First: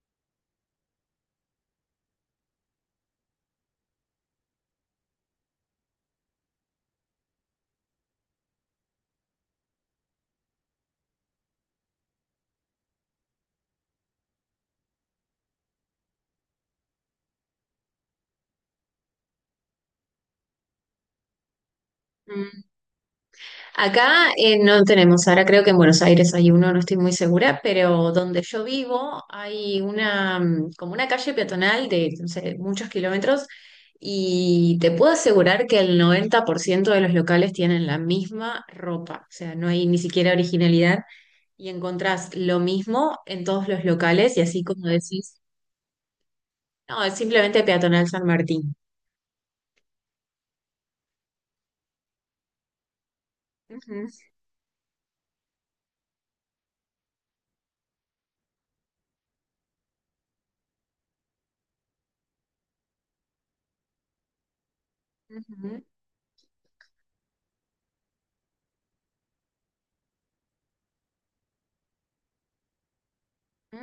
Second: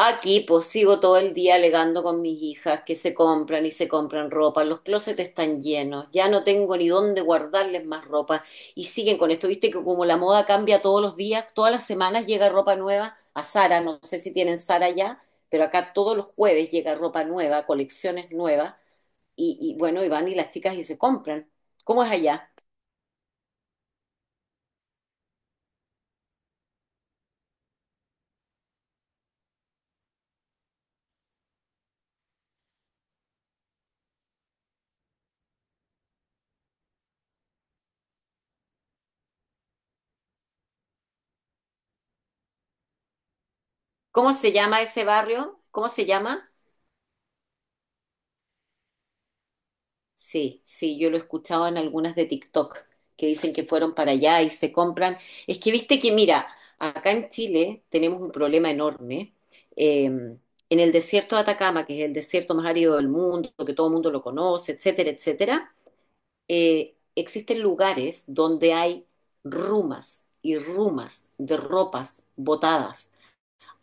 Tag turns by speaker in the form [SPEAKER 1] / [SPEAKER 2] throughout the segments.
[SPEAKER 1] Aquí pues sigo todo el día alegando con mis hijas que se compran y se compran ropa, los closets están llenos, ya no tengo ni dónde guardarles más ropa y siguen con esto, viste que como la moda cambia todos los días, todas las semanas llega ropa nueva a Sara, no sé si tienen Sara ya, pero acá todos los jueves llega ropa nueva, colecciones nuevas y bueno, y van y las chicas y se compran. ¿Cómo es allá?
[SPEAKER 2] Mm. Acá no tenemos, ahora creo que en Buenos Aires hay uno, no estoy muy segura, pero donde yo vivo hay una, como una calle peatonal de, no sé, muchos kilómetros y te puedo asegurar que el 90% de los locales tienen la misma ropa, o sea, no hay ni siquiera originalidad y encontrás lo mismo en todos los
[SPEAKER 1] ¿Cómo
[SPEAKER 2] locales y
[SPEAKER 1] se
[SPEAKER 2] así
[SPEAKER 1] llama
[SPEAKER 2] como
[SPEAKER 1] ese
[SPEAKER 2] decís,
[SPEAKER 1] barrio? ¿Cómo se llama?
[SPEAKER 2] no, es simplemente peatonal San Martín.
[SPEAKER 1] Sí, sí, yo lo he escuchado en algunas de TikTok que dicen que fueron
[SPEAKER 2] Ujú,
[SPEAKER 1] para allá y se compran. Es que viste que, mira, acá en Chile tenemos un problema enorme. En el desierto de Atacama, que es el desierto más árido del mundo, que todo el mundo lo conoce, etcétera, etcétera,
[SPEAKER 2] ujú.
[SPEAKER 1] existen lugares donde hay rumas y rumas de ropas botadas,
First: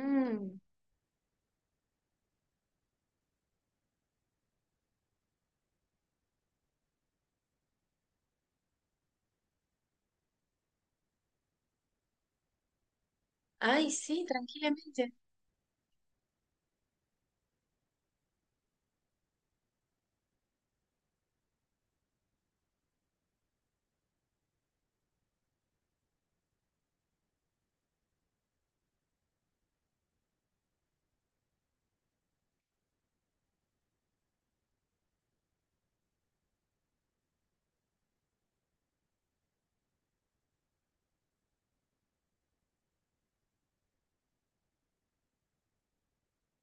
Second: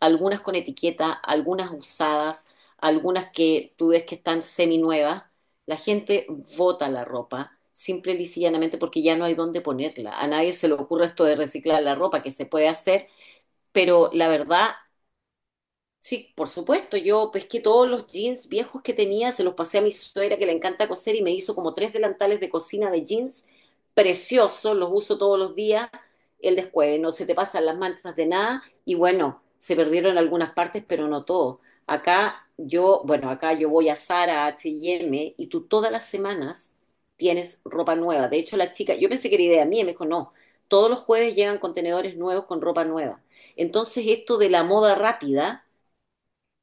[SPEAKER 1] algunas con etiqueta, algunas usadas, algunas que tú ves que están seminuevas. La gente vota la ropa simple y llanamente porque ya no hay dónde ponerla. A nadie se le ocurre esto de reciclar la ropa, que se puede hacer,
[SPEAKER 2] Ay,
[SPEAKER 1] pero
[SPEAKER 2] sí,
[SPEAKER 1] la verdad.
[SPEAKER 2] tranquilamente.
[SPEAKER 1] Sí, por supuesto, yo pesqué todos los jeans viejos que tenía, se los pasé a mi suegra que le encanta coser y me hizo como tres delantales de cocina de jeans preciosos, los uso todos los días, el descueve, no se te pasan las manchas de nada y bueno, se perdieron algunas partes, pero no todo. Acá yo, bueno, acá yo voy a Zara, a H&M y tú todas las semanas tienes ropa nueva. De hecho, la chica, yo pensé que era idea mía y me dijo, no, todos los jueves llegan contenedores nuevos con ropa nueva. Entonces, esto de la moda rápida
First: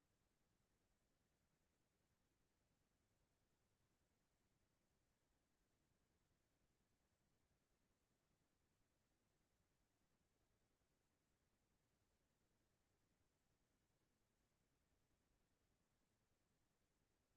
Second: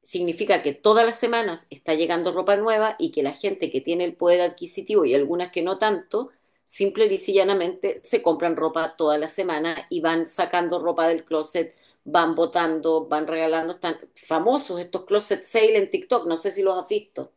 [SPEAKER 1] significa que todas las semanas está llegando ropa nueva y que la gente que tiene el poder adquisitivo y algunas que no tanto, simple y llanamente se compran ropa toda la semana y van sacando ropa del closet, van botando, van regalando. Están famosos estos closet sale en TikTok, no sé si los has visto.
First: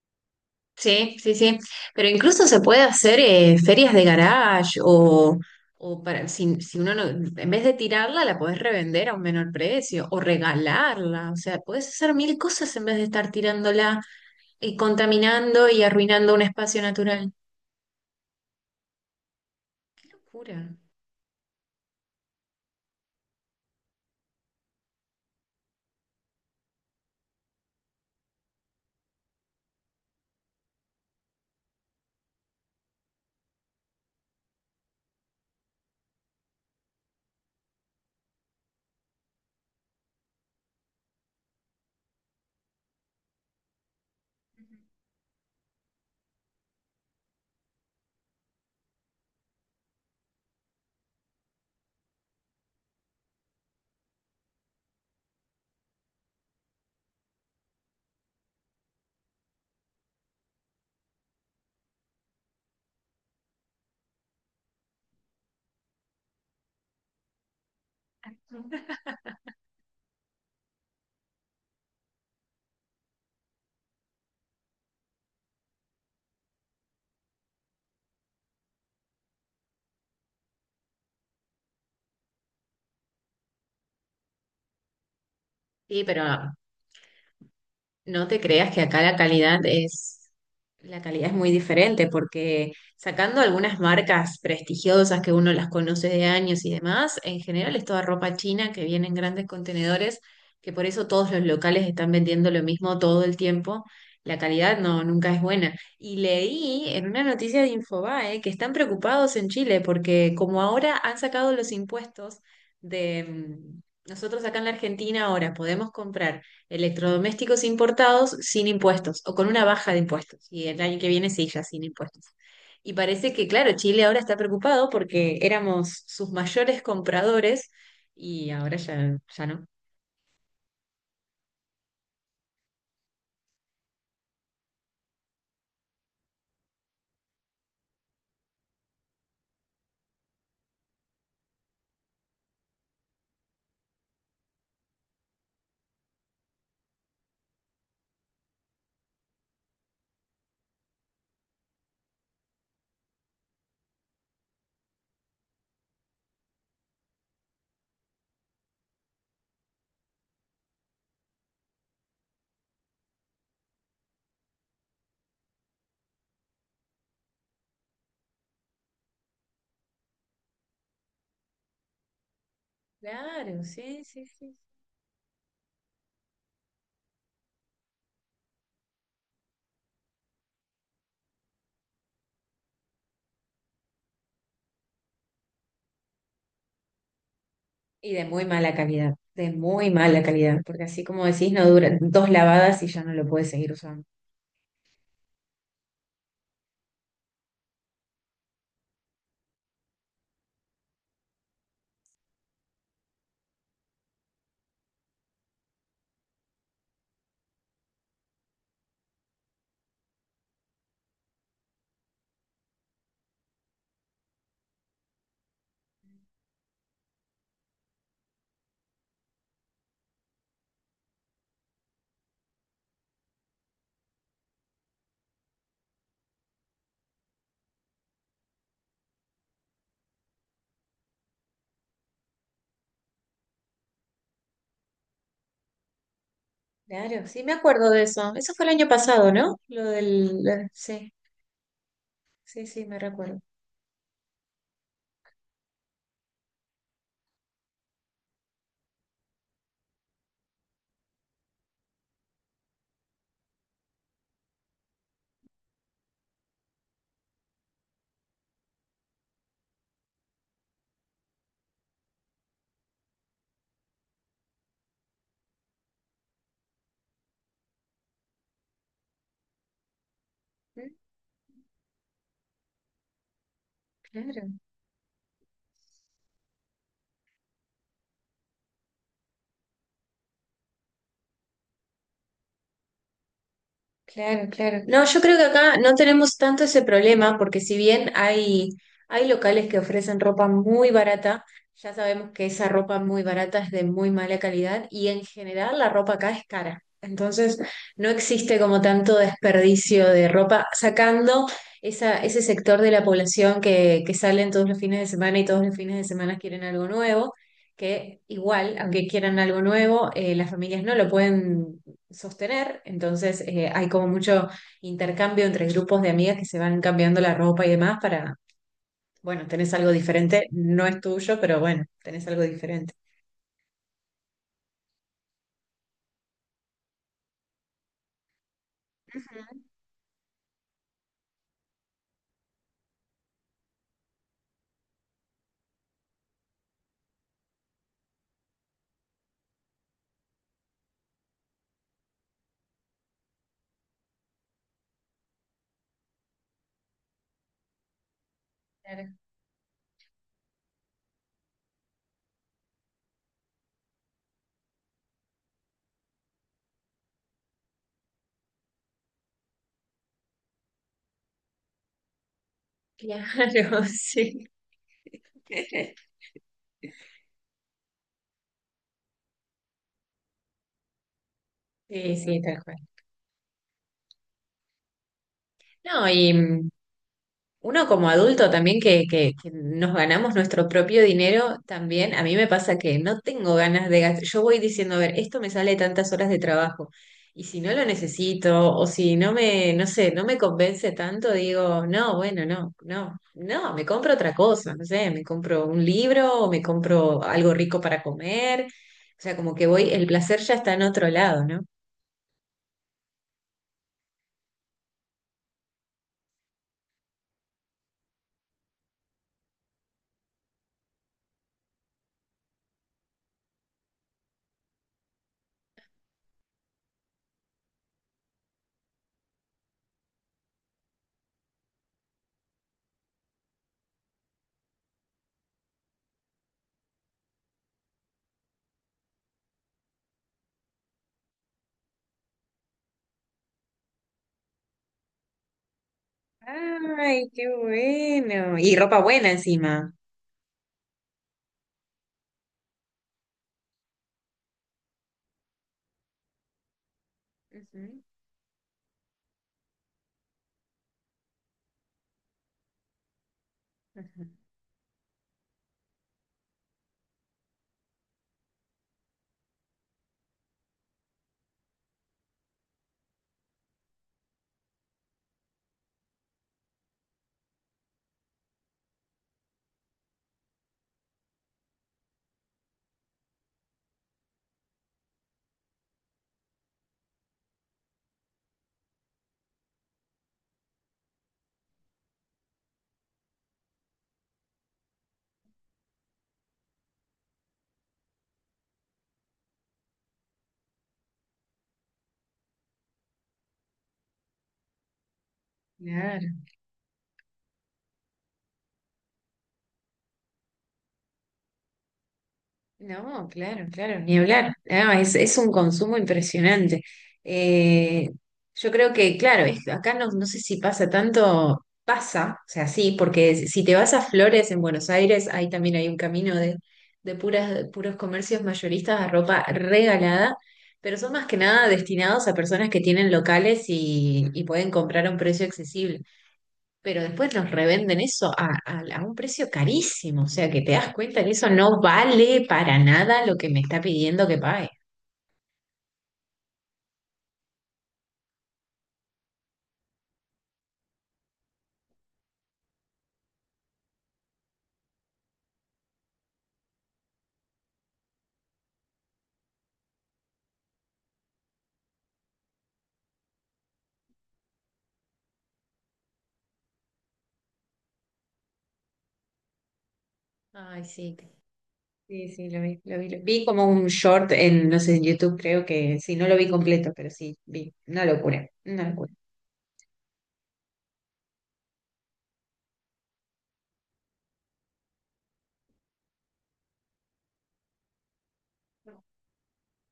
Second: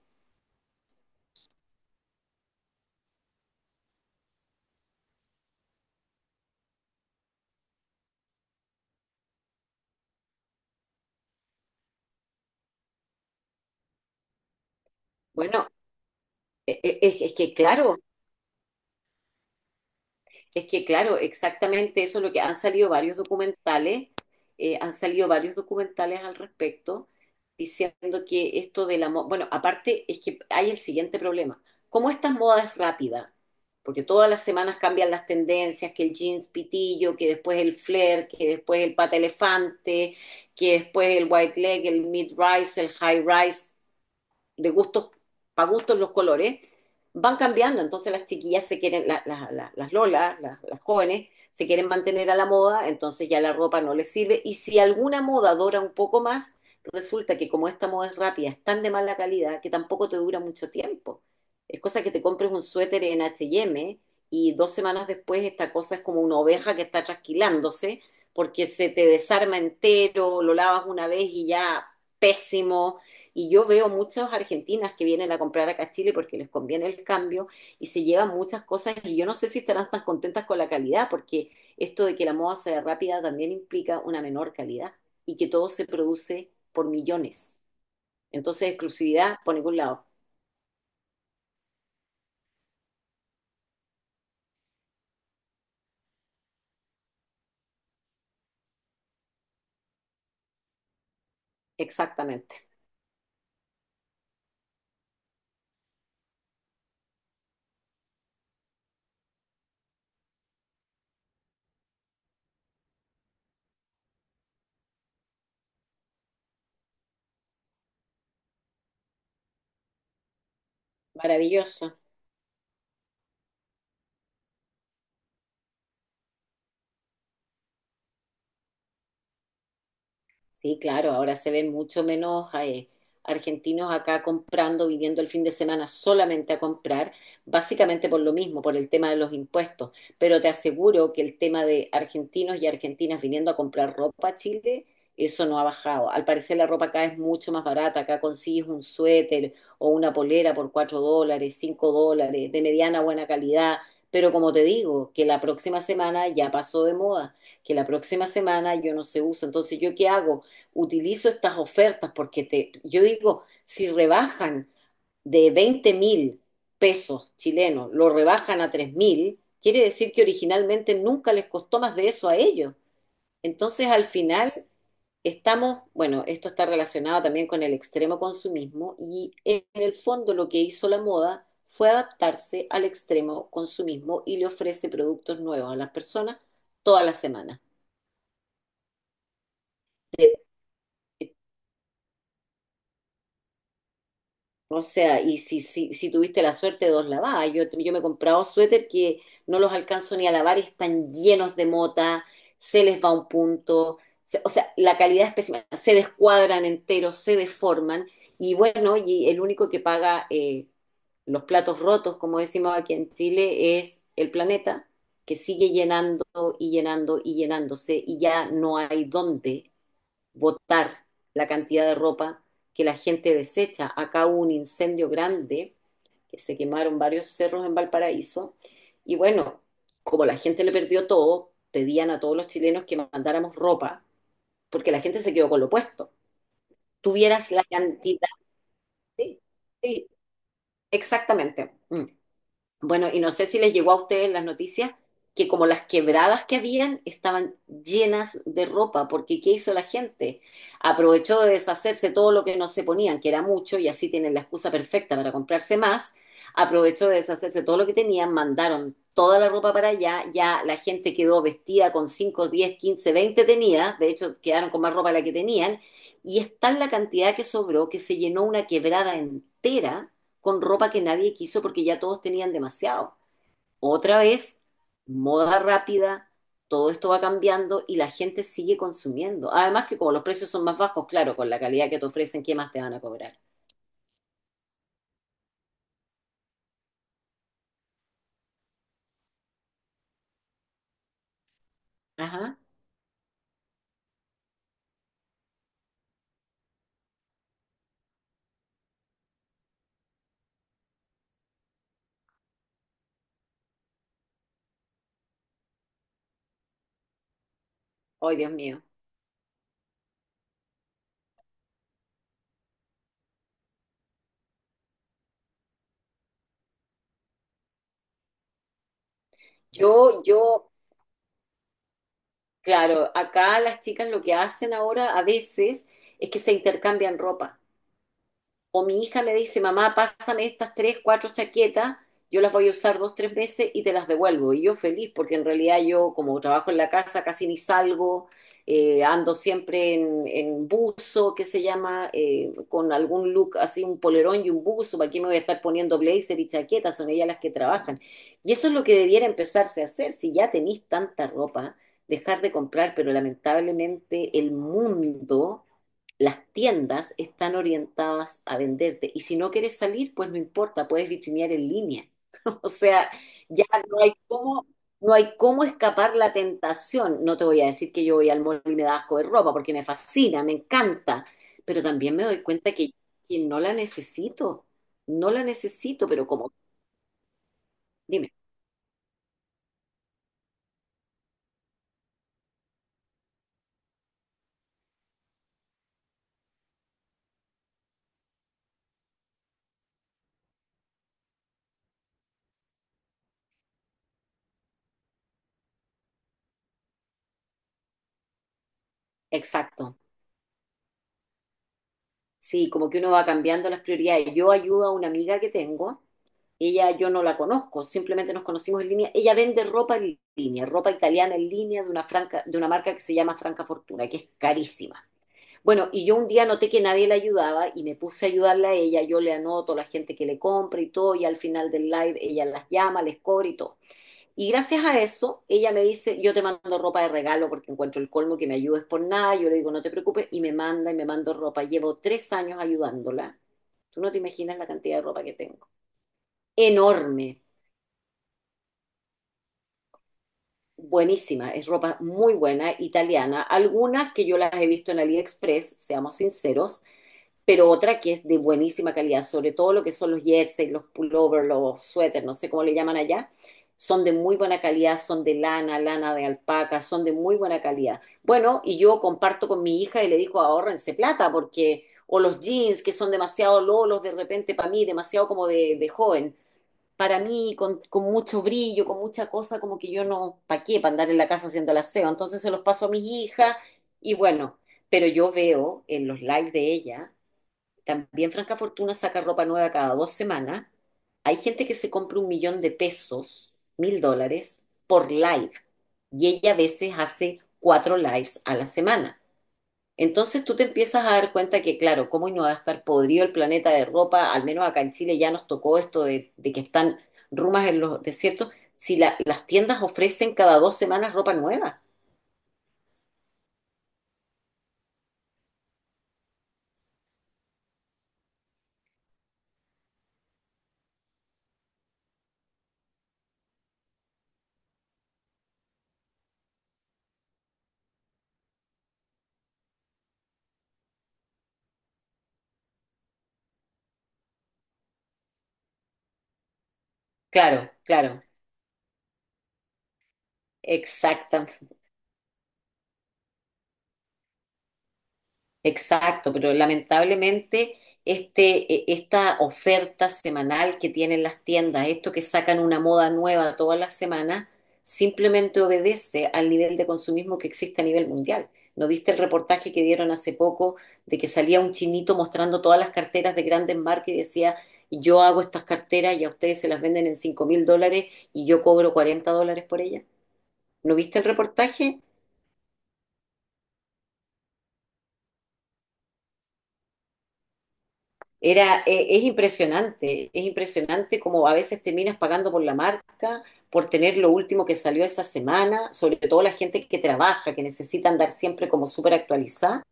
[SPEAKER 2] Sí, sí, sí. Pero incluso se puede hacer ferias de garage o para, si, si uno no, en vez de tirarla, la podés revender a un menor precio o regalarla. O sea, podés hacer mil cosas en vez de estar tirándola y
[SPEAKER 1] Bueno,
[SPEAKER 2] contaminando y arruinando un
[SPEAKER 1] e-
[SPEAKER 2] espacio
[SPEAKER 1] e- es,
[SPEAKER 2] natural.
[SPEAKER 1] es que claro.
[SPEAKER 2] Qué
[SPEAKER 1] Es
[SPEAKER 2] locura.
[SPEAKER 1] que, claro, exactamente eso es lo que han salido varios documentales, han salido varios documentales al respecto, diciendo que esto de la moda, bueno, aparte es que hay el siguiente problema. Como estas modas es rápida, porque todas las semanas cambian las tendencias, que el jeans pitillo, que después el flare, que después el pata elefante, que después el white leg, el mid rise, el high rise, de gustos, para gustos los colores, van cambiando. Entonces las chiquillas se quieren, las lolas, las jóvenes, se quieren mantener a la moda, entonces ya la ropa no les sirve. Y si alguna moda dura un poco más, resulta que como esta moda es rápida, es tan de mala calidad que tampoco te dura mucho tiempo. Es cosa que te compres un suéter en H&M y eme y dos semanas después esta cosa es como una oveja que está trasquilándose porque se te desarma entero, lo lavas una vez y ya pésimo. Y yo veo muchas argentinas que vienen a comprar acá a Chile porque les conviene el cambio y se llevan muchas cosas y yo no sé si estarán tan contentas con la calidad porque esto de que la moda sea rápida también implica una menor calidad y que todo se
[SPEAKER 2] Sí,
[SPEAKER 1] produce
[SPEAKER 2] pero
[SPEAKER 1] por millones.
[SPEAKER 2] no te
[SPEAKER 1] Entonces,
[SPEAKER 2] creas que acá
[SPEAKER 1] exclusividad por ningún lado.
[SPEAKER 2] la calidad es muy diferente, porque sacando algunas marcas prestigiosas que uno las conoce de años y demás, en general es toda ropa china que viene en grandes contenedores, que por eso todos los locales están vendiendo lo
[SPEAKER 1] Exactamente.
[SPEAKER 2] mismo todo el tiempo. La calidad no, nunca es buena. Y leí en una noticia de Infobae que están preocupados en Chile porque como ahora han sacado los impuestos de nosotros acá en la Argentina ahora podemos comprar electrodomésticos importados sin impuestos o con una baja de impuestos. Y el año que viene sí, ya sin
[SPEAKER 1] Maravilloso.
[SPEAKER 2] impuestos. Y parece que, claro, Chile ahora está preocupado porque éramos sus mayores compradores y ahora ya, ya no.
[SPEAKER 1] Sí, claro, ahora se ven mucho menos argentinos acá comprando, viniendo el fin de semana solamente a comprar, básicamente por lo mismo, por el tema de los impuestos. Pero te aseguro que el tema de argentinos y argentinas viniendo a comprar ropa a Chile, eso no ha bajado. Al parecer la ropa acá es mucho más barata, acá consigues un suéter o una polera por $4, $5, de mediana buena calidad. Pero como te digo, que la próxima semana ya pasó de moda, que la próxima semana yo no se uso. Entonces, ¿yo qué hago? Utilizo estas ofertas porque te, yo digo, si rebajan de 20.000 pesos chilenos, lo rebajan a 3.000, quiere decir que originalmente nunca les costó más de eso a ellos.
[SPEAKER 2] Claro,
[SPEAKER 1] Entonces,
[SPEAKER 2] sí,
[SPEAKER 1] al
[SPEAKER 2] sí, sí.
[SPEAKER 1] final, estamos, bueno, esto está relacionado también con el extremo consumismo y en el fondo lo que hizo la moda fue adaptarse al extremo consumismo y le ofrece productos nuevos a las personas todas las semanas,
[SPEAKER 2] Y de muy mala calidad, de muy mala
[SPEAKER 1] de.
[SPEAKER 2] calidad, porque así como decís, no duran dos lavadas y ya no lo puedes seguir usando.
[SPEAKER 1] O sea, y si tuviste la suerte, de dos lavadas. Yo me he comprado suéter que no los alcanzo ni a lavar, y están llenos de mota, se les va un punto, o sea, la calidad es pésima, se descuadran enteros, se deforman, y bueno, y el único que paga los platos rotos, como decimos aquí en Chile, es el planeta, que sigue llenando y llenando y llenándose, y ya no hay dónde votar la cantidad de ropa que la gente desecha. Acá hubo un incendio grande, que se quemaron varios cerros en Valparaíso, y bueno, como la gente le perdió todo, pedían a todos los chilenos que mandáramos ropa, porque la gente se quedó con lo puesto.
[SPEAKER 2] Claro, sí, me
[SPEAKER 1] Tuvieras la
[SPEAKER 2] acuerdo de
[SPEAKER 1] cantidad,
[SPEAKER 2] eso. Eso fue el año pasado,
[SPEAKER 1] sí,
[SPEAKER 2] ¿no?
[SPEAKER 1] sí,
[SPEAKER 2] Sí,
[SPEAKER 1] exactamente. Mm.
[SPEAKER 2] sí, sí, me
[SPEAKER 1] Bueno, y no
[SPEAKER 2] recuerdo.
[SPEAKER 1] sé si les llegó a ustedes las noticias que como las quebradas que habían estaban llenas de ropa, porque ¿qué hizo la gente? Aprovechó de deshacerse todo lo que no se ponían, que era mucho, y así tienen la excusa perfecta para comprarse más. Aprovechó de deshacerse todo lo que tenían, mandaron toda la ropa para allá, ya la gente quedó vestida con 5, 10, 15, 20 tenía, de hecho quedaron con más ropa de la que tenían, y es tal la cantidad que sobró que se llenó una quebrada entera con ropa
[SPEAKER 2] Mm.
[SPEAKER 1] que nadie quiso porque ya todos tenían demasiado. Otra
[SPEAKER 2] Claro.
[SPEAKER 1] vez, moda rápida, todo esto va cambiando y la gente sigue consumiendo. Además que como los precios son más bajos, claro, con la calidad que te ofrecen, ¿qué más te van a cobrar?
[SPEAKER 2] Claro, claro. No, yo creo que acá no tenemos tanto ese problema porque si bien hay, hay locales que ofrecen ropa muy barata, ya sabemos que
[SPEAKER 1] Ajá.
[SPEAKER 2] esa ropa muy barata es de muy mala calidad y en general la ropa acá es cara. Entonces no existe como tanto desperdicio de ropa, sacando esa, ese sector de la población que salen todos los fines de semana y todos los fines de semana quieren algo nuevo, que
[SPEAKER 1] Ay, Dios
[SPEAKER 2] igual,
[SPEAKER 1] mío.
[SPEAKER 2] aunque quieran algo nuevo, las familias no lo pueden sostener, entonces hay como mucho intercambio entre grupos de amigas que se van cambiando la ropa y demás para, bueno, tenés algo
[SPEAKER 1] Yo,
[SPEAKER 2] diferente,
[SPEAKER 1] yo,
[SPEAKER 2] no es tuyo, pero bueno, tenés algo diferente.
[SPEAKER 1] claro, acá las chicas lo que hacen ahora a veces es que se intercambian ropa. O mi hija me
[SPEAKER 2] Ujú.
[SPEAKER 1] dice, mamá, pásame estas tres, cuatro chaquetas, yo las voy a usar dos, tres veces y te las devuelvo. Y yo feliz, porque en realidad yo como trabajo en la casa casi ni salgo, ando siempre en, buzo, que se llama, con algún look así, un polerón y un buzo. ¿Para qué me voy a estar poniendo blazer y chaquetas? Son ellas las que trabajan. Y eso es lo que
[SPEAKER 2] Claro.
[SPEAKER 1] debiera empezarse a hacer, si ya tenéis tanta ropa, dejar de comprar, pero lamentablemente el mundo, las tiendas están orientadas a venderte. Y si no quieres salir, pues no importa, puedes vitrinear en línea. O sea, ya
[SPEAKER 2] Claro,
[SPEAKER 1] no hay
[SPEAKER 2] sí.
[SPEAKER 1] cómo, no hay cómo escapar la tentación. No te voy a decir que yo voy al mall y me da asco de ropa, porque me fascina, me encanta. Pero
[SPEAKER 2] Sí,
[SPEAKER 1] también me
[SPEAKER 2] sí,
[SPEAKER 1] doy
[SPEAKER 2] tal
[SPEAKER 1] cuenta
[SPEAKER 2] cual.
[SPEAKER 1] que no la necesito. No la
[SPEAKER 2] No,
[SPEAKER 1] necesito, pero como,
[SPEAKER 2] uno como
[SPEAKER 1] dime,
[SPEAKER 2] adulto también que, que nos ganamos nuestro propio dinero, también a mí me pasa que no tengo ganas de gastar. Yo voy diciendo, a ver, esto me sale tantas horas de trabajo y si no lo necesito o si no me, no sé, no me convence tanto, digo, no, bueno, no, no, no, me compro otra cosa, no sé, me compro un libro o me compro algo rico para comer. O sea, como que voy,
[SPEAKER 1] exacto.
[SPEAKER 2] el placer ya está en otro lado, ¿no?
[SPEAKER 1] Sí, como que uno va cambiando las prioridades. Yo ayudo a una amiga que tengo, ella yo no la conozco, simplemente nos conocimos en línea. Ella vende ropa en línea, ropa italiana en línea de una marca que se llama Franca Fortuna, que es carísima. Bueno, y yo un día noté que nadie la ayudaba y me puse a ayudarla a ella, yo le anoto a la gente que le compra y todo, y al final del live ella las llama, les cobra y todo. Y gracias a eso, ella me dice, yo te mando ropa de regalo porque encuentro el colmo que me ayudes por nada, yo le digo, no te preocupes, y me manda y me mando ropa. Llevo 3 años ayudándola. Tú no te imaginas la cantidad de ropa que tengo.
[SPEAKER 2] Ay,
[SPEAKER 1] Enorme,
[SPEAKER 2] qué bueno. Y ropa buena encima.
[SPEAKER 1] buenísima, es ropa muy buena, italiana. Algunas que yo las he visto en AliExpress, seamos sinceros, pero
[SPEAKER 2] Ujú,
[SPEAKER 1] otra que es de buenísima calidad, sobre todo lo que son los jerseys, los pullovers, los suéteres, no sé cómo le llaman allá, son de
[SPEAKER 2] ujú.
[SPEAKER 1] muy buena calidad, son de lana, lana de alpaca, son de muy buena calidad. Bueno, y yo comparto con mi hija y le digo, ahorrense plata, porque, o los jeans que son demasiado lolos de repente para mí, demasiado como de, joven. Para mí, con mucho brillo, con mucha cosa, como que yo no, ¿para qué? Para andar en la casa haciendo el aseo. Entonces se los paso a mis hijas y bueno, pero yo veo en los lives de ella, también Franca Fortuna saca ropa nueva cada 2 semanas. Hay gente que se compra 1.000.000 de pesos, 1.000 dólares, por live. Y ella a veces hace cuatro lives a la semana. Entonces tú te empiezas a dar cuenta que, claro, cómo no va a estar podrido el planeta de ropa, al menos acá en Chile ya nos tocó esto
[SPEAKER 2] Claro.
[SPEAKER 1] de que están rumas en los desiertos, si las tiendas ofrecen cada 2 semanas ropa nueva.
[SPEAKER 2] No, claro, claro, ni hablar. No, es un consumo impresionante. Eh, yo creo que, claro, acá no, no sé si pasa tanto, pasa, o sea, sí, porque si si te vas a Flores en Buenos Aires, ahí también hay un camino de puras, de puros comercios mayoristas a ropa regalada, pero son más que nada destinados a personas que tienen locales y pueden comprar a un precio accesible pero después los
[SPEAKER 1] Claro,
[SPEAKER 2] revenden
[SPEAKER 1] claro,
[SPEAKER 2] eso a, a un precio carísimo, o sea que te das cuenta que eso
[SPEAKER 1] exactamente.
[SPEAKER 2] no vale para nada lo que me está pidiendo que pague.
[SPEAKER 1] Exacto, pero lamentablemente esta oferta semanal que tienen las tiendas, esto que sacan una moda nueva todas las semanas, simplemente obedece al nivel de consumismo que existe a nivel mundial. ¿No viste el reportaje que dieron hace poco de que salía un chinito mostrando todas las carteras de grandes marcas y decía, yo hago estas carteras y a ustedes se las venden en $5.000 y yo cobro $40 por ellas?
[SPEAKER 2] Ay,
[SPEAKER 1] ¿No
[SPEAKER 2] sí,
[SPEAKER 1] viste el reportaje?
[SPEAKER 2] sí, sí, lo vi, lo vi. Vi como un short en, no sé, en YouTube creo que, sí, no lo vi completo, pero sí, vi. Una locura, una locura.
[SPEAKER 1] Es impresionante, es impresionante como a veces terminas pagando por la marca, por tener lo último que salió esa semana, sobre todo la gente que trabaja, que necesita andar siempre como súper actualizada,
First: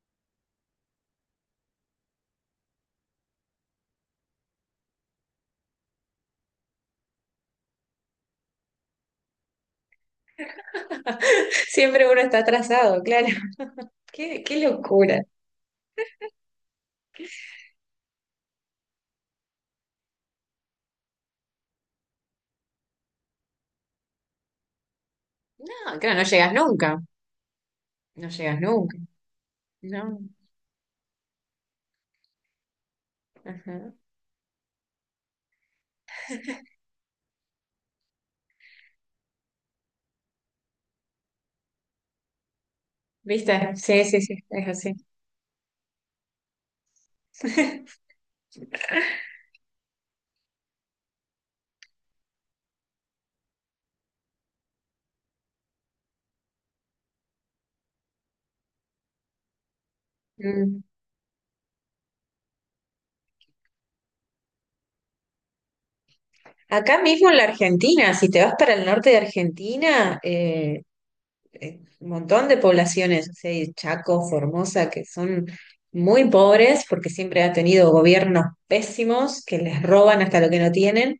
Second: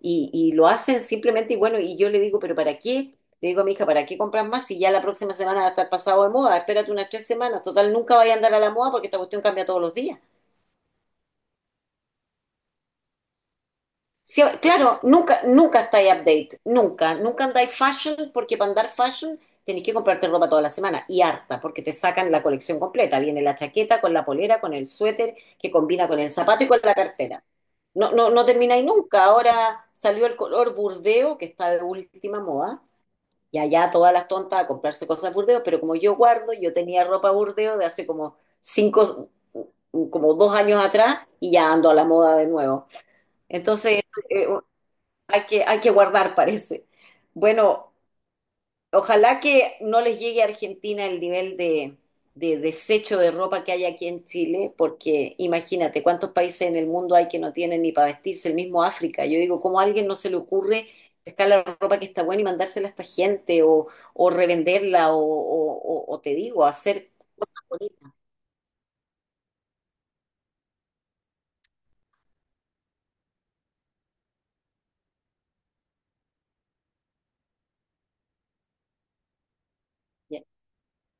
[SPEAKER 1] y, lo hacen simplemente, y bueno, y yo le digo, pero ¿para qué? Le digo a mi hija, ¿para qué compras más si ya la próxima semana va a estar pasado de moda? Espérate unas 3 semanas, total, nunca vaya a andar a la moda porque esta cuestión cambia todos los días.
[SPEAKER 2] Siempre uno está atrasado, claro. Qué,
[SPEAKER 1] Sí,
[SPEAKER 2] qué
[SPEAKER 1] claro,
[SPEAKER 2] locura.
[SPEAKER 1] nunca, nunca estáis update, nunca, nunca andáis fashion, porque para andar fashion tenéis que comprarte ropa toda la semana y harta, porque te sacan la colección completa. Viene la chaqueta con la polera, con el suéter que
[SPEAKER 2] No,
[SPEAKER 1] combina
[SPEAKER 2] claro,
[SPEAKER 1] con
[SPEAKER 2] no
[SPEAKER 1] el
[SPEAKER 2] llegas
[SPEAKER 1] zapato y con la
[SPEAKER 2] nunca,
[SPEAKER 1] cartera. No,
[SPEAKER 2] no
[SPEAKER 1] no, no
[SPEAKER 2] llegas
[SPEAKER 1] termináis
[SPEAKER 2] nunca,
[SPEAKER 1] nunca. Ahora
[SPEAKER 2] no.
[SPEAKER 1] salió el color burdeo, que está de última moda, y allá
[SPEAKER 2] Ajá.
[SPEAKER 1] todas las tontas a comprarse cosas burdeo, pero como yo guardo, yo tenía ropa burdeo de hace como cinco, como 2 años atrás y ya ando a la moda de nuevo.
[SPEAKER 2] ¿Viste?
[SPEAKER 1] Entonces,
[SPEAKER 2] Sí, sí, sí,
[SPEAKER 1] eh,
[SPEAKER 2] es así.
[SPEAKER 1] hay que guardar, parece. Bueno, ojalá que no les llegue a Argentina el nivel de, desecho de ropa que hay aquí en Chile, porque imagínate cuántos países en el mundo hay que no tienen ni para vestirse, el mismo África. Yo digo, ¿cómo a alguien no se le
[SPEAKER 2] Mm.
[SPEAKER 1] ocurre pescar la ropa que está buena y mandársela a esta gente o, revenderla o, o te digo,
[SPEAKER 2] Acá
[SPEAKER 1] hacer
[SPEAKER 2] mismo en la
[SPEAKER 1] cosas bonitas?
[SPEAKER 2] Argentina, si te vas para el norte de Argentina, un montón de poblaciones, o sea, y Chaco, Formosa, que son muy pobres porque siempre ha tenido gobiernos pésimos que les roban hasta lo que no tienen.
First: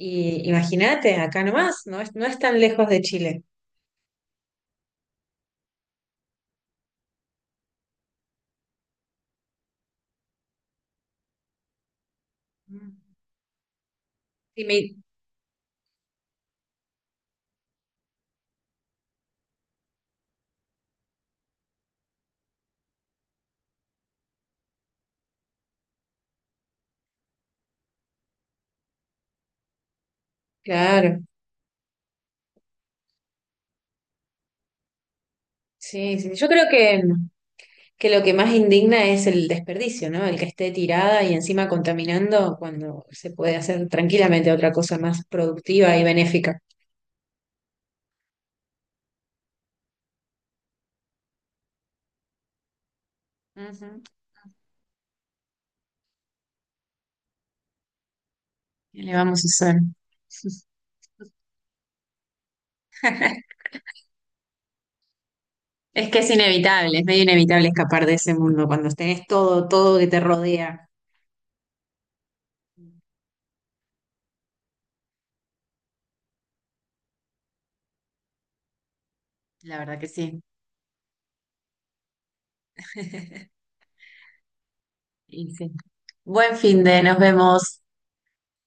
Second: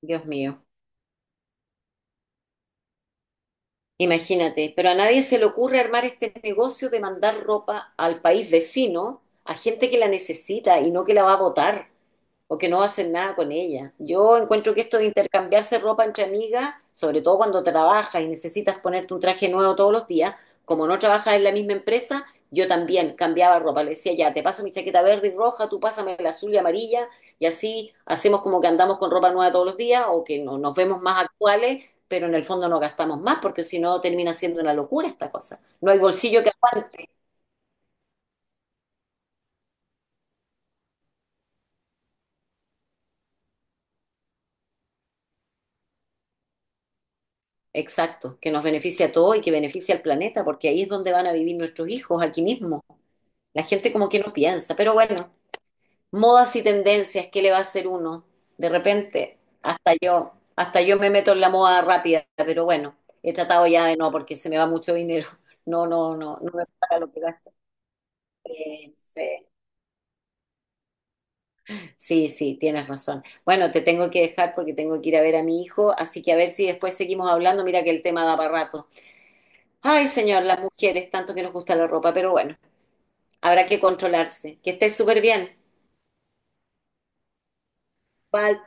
[SPEAKER 1] Dios mío.
[SPEAKER 2] imagínate, acá nomás, no es, no es tan lejos de Chile.
[SPEAKER 1] Imagínate, pero a nadie se le ocurre armar este negocio de mandar ropa al país vecino a gente que la necesita y no que la va a botar o que no
[SPEAKER 2] Mm.
[SPEAKER 1] hacen nada con ella. Yo
[SPEAKER 2] Y
[SPEAKER 1] encuentro que
[SPEAKER 2] me-
[SPEAKER 1] esto de intercambiarse ropa entre amigas, sobre todo cuando trabajas y necesitas ponerte un traje nuevo todos los días, como no trabajas en la misma empresa, yo también cambiaba ropa. Le decía, ya, te paso mi chaqueta verde y roja, tú pásame la azul y amarilla, y así hacemos como que andamos con ropa nueva todos los días o que no, nos vemos
[SPEAKER 2] claro,
[SPEAKER 1] más actuales, pero en el fondo no gastamos más, porque si no termina siendo una locura esta cosa. No hay
[SPEAKER 2] sí, sí,
[SPEAKER 1] bolsillo
[SPEAKER 2] yo
[SPEAKER 1] que
[SPEAKER 2] creo
[SPEAKER 1] aguante.
[SPEAKER 2] que lo que más indigna es el desperdicio, ¿no? El que esté tirada y encima contaminando cuando se puede hacer tranquilamente otra cosa más productiva y benéfica.
[SPEAKER 1] Exacto, que nos beneficia a todos y que beneficia al planeta, porque ahí es donde van a vivir nuestros hijos, aquí mismo. La gente
[SPEAKER 2] Ujú.
[SPEAKER 1] como que no piensa, pero bueno, modas y tendencias, ¿qué le va a hacer uno? De
[SPEAKER 2] ¿Qué le
[SPEAKER 1] repente,
[SPEAKER 2] vamos a hacer?
[SPEAKER 1] hasta yo me meto en la moda rápida, pero bueno, he tratado ya de no, porque se me va mucho dinero. No,
[SPEAKER 2] Es
[SPEAKER 1] no,
[SPEAKER 2] que es
[SPEAKER 1] no, no me paga
[SPEAKER 2] inevitable, es
[SPEAKER 1] lo que
[SPEAKER 2] medio
[SPEAKER 1] gasto.
[SPEAKER 2] inevitable escapar de ese mundo cuando
[SPEAKER 1] Sí,
[SPEAKER 2] tenés todo, todo que te rodea.
[SPEAKER 1] sí, sí, tienes razón. Bueno, te tengo que dejar porque tengo que ir a ver a mi hijo, así que a ver si después seguimos hablando. Mira que el tema da para rato.
[SPEAKER 2] La verdad
[SPEAKER 1] Ay,
[SPEAKER 2] que sí.
[SPEAKER 1] señor, las mujeres, tanto que nos gusta la ropa, pero bueno, habrá que controlarse. Que estés súper
[SPEAKER 2] Y
[SPEAKER 1] bien.
[SPEAKER 2] sí. Buen fin de, nos vemos.
[SPEAKER 1] Bye.